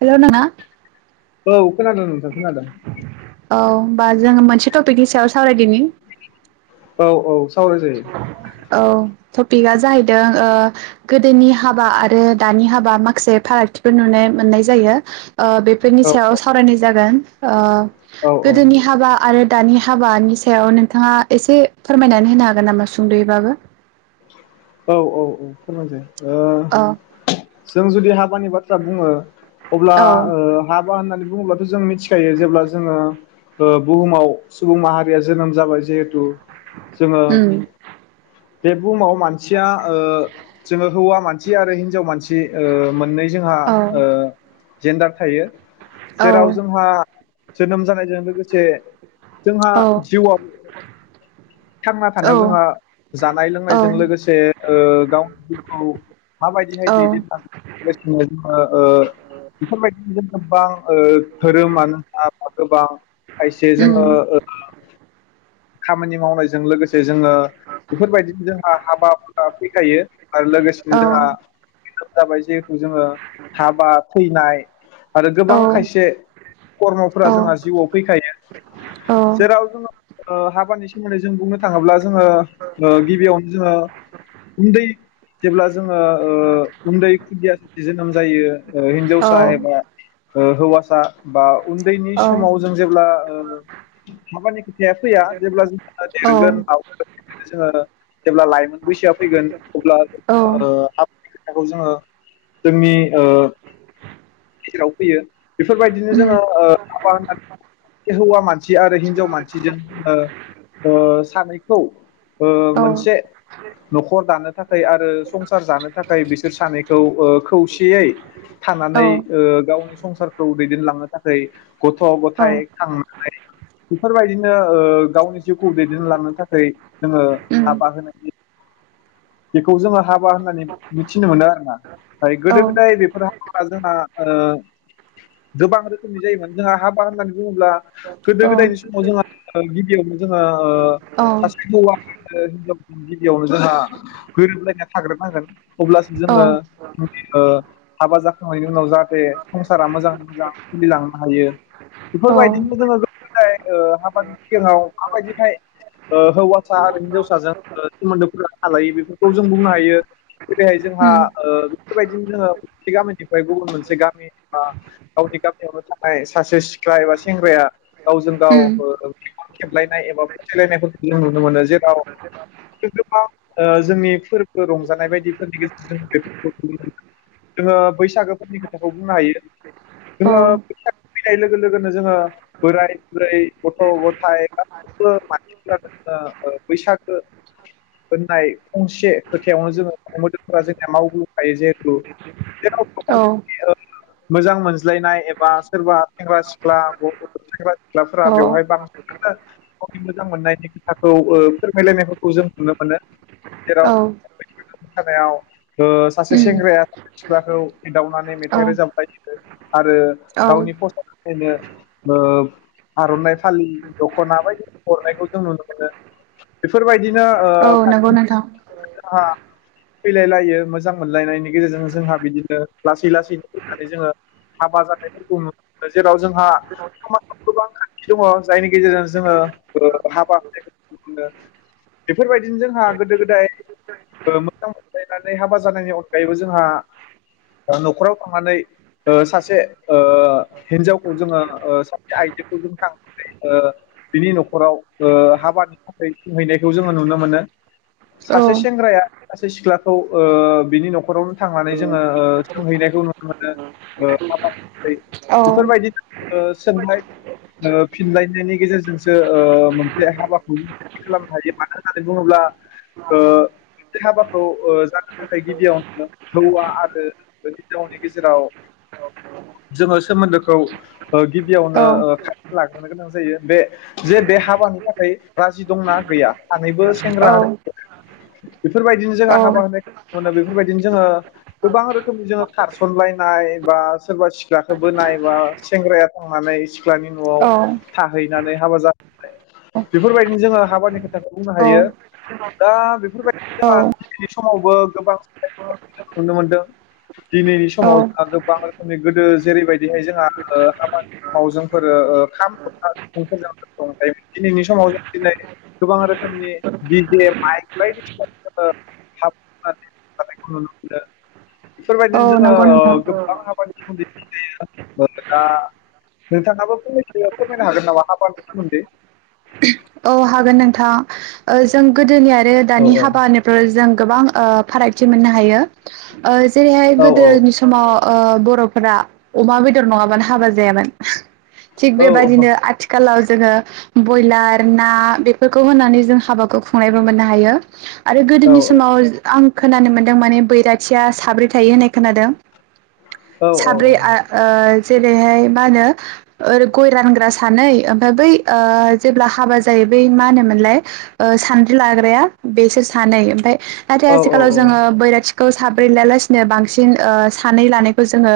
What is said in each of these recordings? Hello नों [unintelligible] औ खोनादों नोंथां खोनादों औ होनबा जोङो मोनसे टपिकनि सायाव सावरायदिनि। औ औ। सावराय जायो। औ टपिकआ जाहैदों ओ गोदोनि हाबा आरो दानि हाबा माखसे फारागथिफोर नुनो मोननाय जायो बेफोरनि औ सायाव सावरायनाय जागोन औ गोदोनि हाबा आरो दानि हाबानि सायाव नोंथाङा एसे फोरमायनानै होनो हागो हागोन नामा सुंद'यैबाबो औ औ औ खोनादों ओ औ जों जुदि हाबानि बा जा बुङो अब्ला औ ओ हाब होननानै बुंङोबाथ जों सिखायो जेब्ला जोङो ओ‌ बुहुमाव सुबुं माहारिया जोनोम जाबाय जिहेथु जोंङो उम बे बुहुमाव मानसिया ओ जोंङो हौवा मानसि आरो हिनजाव मानसि ओ मोननै जोंहा औ ओ जेन्डार थायो। औ जेराव जोंहा जोनोम जानायजों लोगोसे जोंहा औ जिउआव थांना औ थानायाव जोंहा जानाय औ लोंनायजों लोगोसे ओ गावनि जिउखौ माबायदिहाय औ दैदेनलांनो लोगोसेनो जोंङो ओ बेफोरबायदि [unintelligible] बां ओ धोरोमानो‌ जा गोबां खायसे उम जोंङो ओ खामानि मावनायजों लोगोसे जोंङो बेफोरबायदिनो जोंहा हाबाफोरा फैखायो आरो लोगोसेनो औ जोंहा जाबाय जिहेथु जोंङो हाबा थैनाय आरो औ गोबां खायसे खर्मफोरा जोंहा जिउआव फैखायो औ जेराव जोंङो ओ हाबानि सोमोन्दै जों बुंनो थाङोब्ला जोंङो ओ गिबियावनो जोंङो उन्दै जेब्ला जोंङो ओ उन्दै खुदिया सासे जोनोम जायो हिनजावसा एबा औ ओ हौवासा बा उन्दैनि औ समाव जों जेब्ला ओ हाबानि फैया जेब्ला जों औ देरगोन लावगोन जोंङो जेब्ला लाइमोन बैसोआ फैगोन अब्ला उम ओ आब खोथाखौ जोंङो जोंनि ओ गेजेराव फैयो। बेफोरबायदिनो जोंङो ओ हाबा होननानै हौवा मानसि आरो हिनजाव मान [unintelligible] ओ सानै। [unintelligible] ओ औ मोनसे न'खर दानो थाखाय आरो संसार जानो थाखाय बिसोर सानैखौ ओ खौसेयै औ थानानै ओ गावनि संसारखौ दैदेनलांनो थाख ऐ गथ' गथाय खांनाय बेफोरबायदिनो ओ गावनि जिउखौ दैदेनलांनो थाखाय जोंङो उम हाबा होनायनि खौ जोंङो हाबा होननानै मिथिनो मोनो आरोना दा औ गोदो गोदाय बेफोर हाबा जोंना ओ गोबां रोखोमनि जायोमोन जोंहा हा बा होननानै बुङोब्ला गोदो गोदायनि गिबियावनो जों ओ औ [unintelligible] [unintelligible] बेयाव जोंहा गोरोबलायना थाग्रोद नांगोन अब्लासो औ जोङो ओ हाबा जाखांनायनि उनाव जाहाथते संसारा मोजाङै मोजां सोलिलांनो हायो बेफोरबायदिनो जोंङो। ओ हाबानि सिगाङाव माबायदिहाय ओ हौवासा आरो हिनजावसाजों ओ सोमोनदोफोर थालायो बेफोरखौ जों बुंनो हायो जेरैहाय जोंहा उम ओ बेफोरबायदिनो जोंङो मोनसे गामिनिफ्राय गुबुन मोनसे गामि बा गावनि गामियावनो थानाय सासे सिख्ला एबा सेंग्राया गाव। दाव उम फोर खेबलायनाय एबा फोथायलायनायफोरखौ जों नुनो मोनो जेराव सोरदोंबा ओ जोंनि फोरबो रंजानाय बायदिफोरनि गेजेरजों बेफोरखौ नुनो मोनो जोंङो बैसागोफोरनि खोथाखौ बुंनो हायो जोंङो औ बैसागो फैनाय लोगो लोगोनो जोंङो बोराय राय गथ गथाय गासैबो मानसिफोरानो ओ बैसागो होननाय फंसे खोथायावनो जोंङो मोदोम फोराजोंनिया मावबोखायो जिहेतु औ मोजां मोनज्लायनाय एबा सोरबा सेंग्रा सिख्ला गथ [unintelligible] सिख्लाफोरा औ बेवहाय बां। गावनि मोजां मोननायनि खोथाखौ ओ फोरमायलायनायफोरखौ जों नुनो मोनो जेराव औ। बैसागो मोसानायाव ओ सासे सेंग्राया सासे सिख्लाखौ एदावनानै मेथाइ उम रोजाब [unintelligible] आरो औ गावनि फसायनि थाखायनो ओ आरनाइ फालि दखना बायदि हरनायखौ जों नुनो मोनो बेफोरबाय दिनो ओ औ नंगौ नोंथां [unintelligible] फैलायलायो मोजां मोनलायनायनि गेजेरजों जोंहा बिदिनो लासै लासैनो फैनानै जोंङो हाबा जानायफोरखौ [unintelligible] मोनो जेराव जोंहा [unintelligible] गोबां खान्थि दङ जायनि गेजेरजों जोंङो ओ हाबा होनायखौ मोनो बेफोरबायदिनो जोंहा गोदो गोदाय ओ मोजां मोनलायनानै हाबा जानायनि अनगायैबो जोंहा ओ नखराव थांनानै ओ सासे ओ हिनजावखौ जोंङो ओ आइजोखौ जों थांनानै ओ बिनि नखराव ओ हाबानि थाखाय सोंहैनायखौ जोंङो नुनो मोनो। औ सासे सेंग्राया। ससे सिख्लाखौ ओ बिनि नखराव। थांनानै जोंङो ओ सोंहैनायखौ नुनो मोनो ओ‌ [unintelligible] औ बेफोरबायदि ओ। सोंलाय ओ फिनलायनायनि गेजेरजोंसो ओ मोनसे हाबाखौ खालामनो हायो मानो होननानै बुङोब्ला ओ बे हाबाखौ ओ जानो थाखाय गिबियावनो हौवा आरो हिनजावनि गेजेराव जोंङो सोमोन्दोखौ ओ गिबियावनो औ ओ फाइ लाख लानो गोनां जायो बे जे बे हाबानि थाखाय राजि दंना गैया सानैबो सेंग्रा औ आरो [inaudible] बेफोरबायदिनो जोंङो हाबा होनाय [inaudible] बेफोरबायदिनो जोंङो गोबां रोखोमनि जोंङो खारसनलायनाय बा सोरबा सिख्लाखौ बोनाय बा सेंग्राया। संनानै सिख्लानि नआव औ थाहैनानै हाबा जानायनि फ्राय बेफोरबायदिनो जोंङो हाबानि खोथ खौ बुंनो हायो। औ दा बेफोरबा [unintelligible] समावबो गोबां नुनो मोनदों दिनैनि समाव जोंहा गोबां रोखोमनि गोदो जेरैबायदिहाय जोंहा ओ आबाद समाव जोंफोरो ओ खाम जथा सिफुंफोर रंजायोमोन दिनैनि समाव जों दिनै गोबां रोखोमनि दि जे माइक बायदिसिना [inaudible] बाहायनायखौ नुनो मोन्दों बेफोरबायदिनो औ जोङो नंगौ ओ नोंथां गोबां हाबानि सोमोन्दै [unintelligible] नोंथाङाबो फंनैसो फोरमायनो हागोन नामा हाबानि सोमोन्दै? औ हागोन नोंथां ओ जों गोदोनिआ औ दानि औ हाबाानिफ्राव जों गोबां ओ फारागथि मोननो हायो ओ जेरैहाय औ गोदोनि समाव ओ बर फोरा अमा बेदर नङाबानो हाबा जायामोन। थिग औ औ बेबायदिनो आथिखालाव जोङो बयलात ना बेफोरखौ होनानै जों हाबाखौ खुंनायबो मोननो हायो। आरो औ गोदोनि समाव आं खोनानो मोन्दों माने बैरा खायसेया साब्रै थायो होननाय खोनादों। औ साब्रै आ ओ जेरैहाय मा होनो ओ गय रानग्रा सानै ओमफ्राय बै ओ जेब्ला हाबा जायो बै मा होनोमोनलाय ओ सानद्रि लाग्राया बेसोर सानै ओमफ्राय नाथाय औ आथिखालाव जोङो बैराथि खौ साब्रै लायालासिनो बांसिन ओ सानै लानायखौ जोङो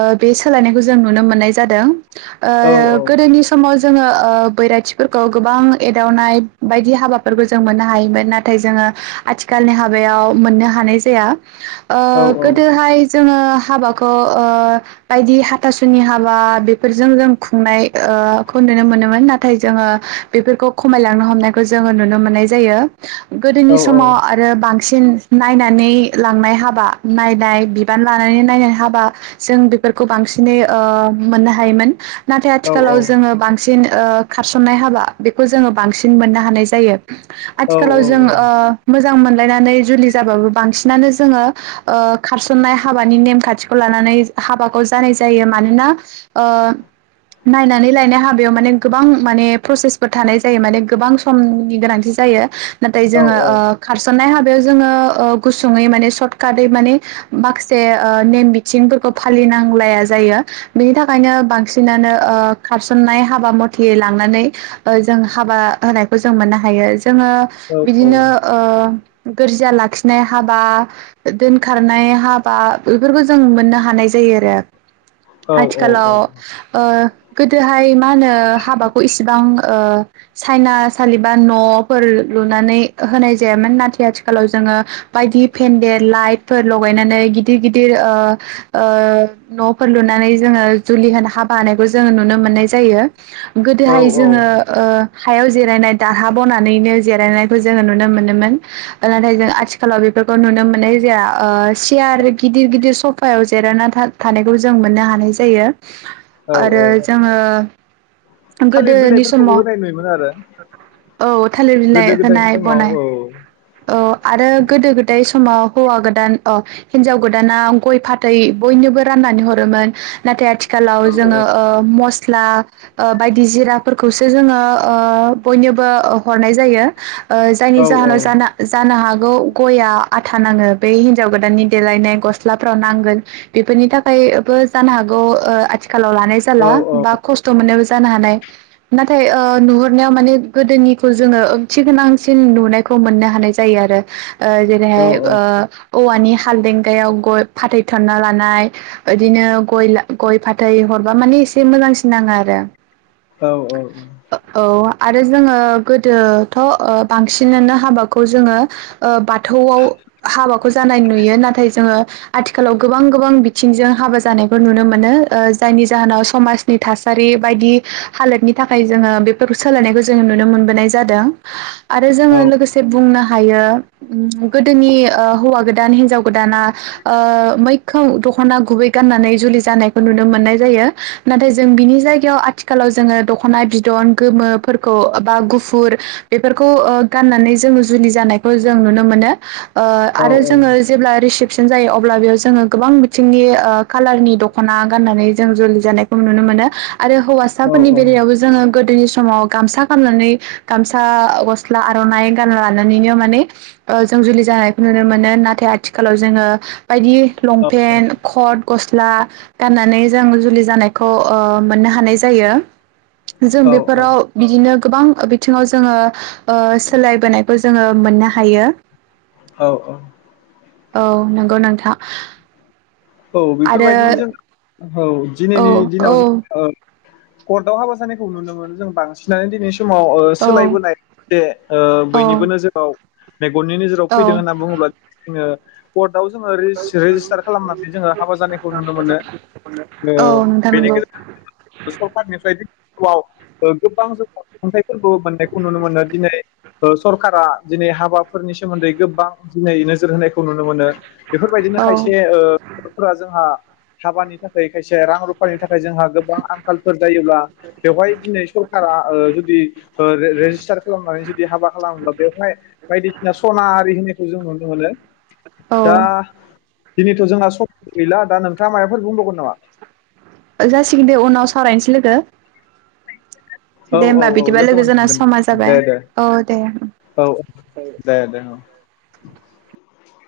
ओ बे सोलायनायखौ जों नुनो मोननाय जादों। औ ओ गोदोनि समाव जो जोङो ओ बैराथि फोर खौ गोबां एदावनाय बायदि हाबाफोरबो जों मोननो हायोमोन नाथाय जोङो आथिखालनि हाबायाव मोननो हानाय जाया। ओ औ गोदोहाय जो जोङो हाबाखौ ओ बायदि हाथासुनि हाबा बेफोरजों जों खुंनाय ओ खौ नुनो मोनोमोन नाथाय जोङो बेफोरखौ खमायलांनो हमनायखौ जोङो नुनो मोननाय जायो। गोदोनि समाव आरो बां बांसिन नायनानै लांनाय हाबा नायनाय बिबान लानानै नायनाय हाबा जों बेफोरखौ बांसिनै ओ मोननो हायोमोन । नाथाय आथिखालाव औ जोङो बांसिन ओ खारसननाय हा हाबा बेखौ जोङो बांसिन मोननो हानाय जायो। आथिखालाव जों अ मोज मोजां मोनलायनानै जुलि जाबाबो बांसिनानो जोङो ओ खारसन्नाय हाबानि नेमखान्थिखौ लानानै हाबाखौ जानाय जायो। मानोना ओ नायनानै लायनाय हाबायाव माने गोबां माने प्रसेसफोर थानाय जायो माने गोबां समनि गोनांथि जायो नाथाय औ जोङो औ ओ खारसननाय हाब बेयाव जोङो अह गुसुङै माने सर्टकाटै माने माखासे ओ नेम बिथिंफोरखौ फालिनांलाया जायो बेनि थाखायनो बांसिनानो ओ खारसननाय हाबा मथयै लांनानै जों हाबा होनायखौ जों मोननो हायो जोङो औ बिदिनो ओ गोरजिया लाखिनाय हाबा दोनखारनाय हाबा बोफोरखौ जों मोननो हानाय जायो आरो। औ औ औ आथिखालाव ओ गोदोहाय मा होनो हाबाखौ एसे आं ओह चाइना सालिबा न' फोर लुनानै होनाय जायामोन नाथाय आथिखालाव जोङो बायदि फेन्देल लाइटफोर लगायनानै गिदिर गिदिर ओ ओह न'फोर लुनानै जोङो जुलि होनो हा बानायखौ जोङो नुनो मोननाय जायो । जायो औ बेहाय जोङो ओ हायाव जिरायनाय दारहा बनानैनो जिरायनायखौ जोङो नुनो मोनोमोन नाथाय जों आथिखालाव बेफोरखौ नुनो मोननाय जाया ओह चियार गिदिर गिदिर सफायाव जिरायना थानायखौ जों मोननो हानाय जायो औ औ आरो जोङो थालिर गोदोनि बिलाइफोरखौबो समाव होनाय नुयोमोन आरो औ थालिर बिलाइ गोदो गोदायनि होनाय समाव ब'नाय औ औ आरो गोदो गोदाय समाव हौवा गोदान अ हिनजाव गोदाना गय फाथै बयनोबो राननानै हरोमोन नाथाय आथि आथिखालाव जोङो ओ मस्ट फ्लाक ओ बायदि जिराफोरखौ जोङो ओ बयनोबो हरनाय जायो ओ औ जायनि औ जाहोनाव जानि जानो हागौ गयआ आथा नाङो बे हिनजाव गोदाननि देलायनाय गस्लाफ्राव नांगोन बेफोरनि थाखायबो जानो हागौ आथिखाल आखालाव लानाय औ जाला बा खस्थ' मोननाय जानो हानाय नाथाय ओ नुहुरनायाव माने गोदोनि जोङो ओंथि गोनां सिन नुनायखौ मोननो हानाय जायो आरो । अ जेरैहाय ओ औवानि हालदेंगायाव गय फाथैथना लानाय बिदिनो गयला गय फाथैय हर बा माने एसे मोजांसिन नाङो आरो औ औ औ औ आरो जोङो गोदोथ' ओ बांसिनानो हाबाखौ जोङो ओ बाथ थौआव हाबाखौ जानाय नुयो नाथाय जोंङो आथिखालाव गोबां गोबां बिथिंजों हाबा जानायखौ नुनो मोनो ओ जायनि जाहोनाव समाजनि थासारि बायदि हालोदनि थाखाय जोंङो बेफोरखौ सोलायनायखौ जोंङो नुनो मोनबोनाय जादों। आरो जोङो लोगोसे बुंना हायो उम गोदोनि ओ हौवा गोदान हिनजाव दाना ओ मैखौ दखना गुबै गाननानै जुलि जानाय नुनो मोननाय जायो नाथाय जों बिनि जायग याव आथि खालाव जोंङो दखना बिदन गोमोफोरखौ बा गुफुर बेफोरखौ ओ गाननानै जोङो जुलि जानायखौ जों नुनो मोनो। ओ आरो जोङो जेब्ला रिसिप फिन जायो अब्ला बेयाव जोंङो गोबां बिथिंनि ओ खाालारनि दखना गाननानै जों जुलि जानायखौ नुनो मोनो। आरो हौवासाफोरनि बेलायावबो जोंङो गोदोनिस समाव गामसा गामनानै गामसा गस्ला आरनाइ गानना लानानैनो माने ओ जों जुलि जानायखौ नुनो मोनो नाथाय आथिखालाव जोंङो बायदि लंपेन्ट कट गस्ला गाननानै जों जुलि जानायखौ ओ मोननो हानाय जायो। जों औ बेफोराव बिदिनोब गोबां बिथिङाव जोङो ओ सोलाय बोनाय बो जोङो मोननो हायो। औ औ औ नोंगौ नोंथां। औ आरो बेफोरबायदिनो जों औ औ दिनैनि औ दिनाव जो ओ कर्टआव हाबा जानायखौ नुनो मोनो जों बांसिनानो दिनैस समाव ओ औ सोलायबोनाय जे ओ औ बोयनिबो नोजोराव मेगननि नोजोराव औ फैदों होनना बुंङोब्ला जोंङो कर्टआव जोङो रिज रेजिस्टार खालामना जोङो हाबा जानायखौ नुनो मोनो ओ औ नोंथां बेनि नंगौ गेजेराव [unintelligible] सरकारनिफ्राय [unintelligible] ओ गोबां जों खुंथाइफोरखौ मोननायखौ नुनो मोनो दिनै ओ सरकारा‌ दिनै हाबाफोरनि सोमोन्दै गोबां दिनै नोजोर होनायखौ खौ नुनो मोनो बेफोरबायदिनो औ खायसे ओ। जोंहा हाबानि थाखाय खाय से रां रुफानि थाखाय जोंहा गोबां आंखालफोर जायोब्ला बेवहाय दिनै सरकारा ओ जुदि ओ रे रेजिस्टार खालामनानै जुदि हाबा खालामोब्ला बेवहाय बायदिसिना सना आरि होनो जों नुनो मोनो। औ दा। दिनैथ' जोंना सम गैला दा नोंथाङा मायबाफोर बुंबावगोन नामा? ओ जासिगोन दे उनाव सावरायनोसै लोगो। औ दे औ होमबा औ बिदिबा लोगो जोंना समा मोनफिनगोन जाबाय दे दे औ दे औ औ दे दे औ। [inaudible]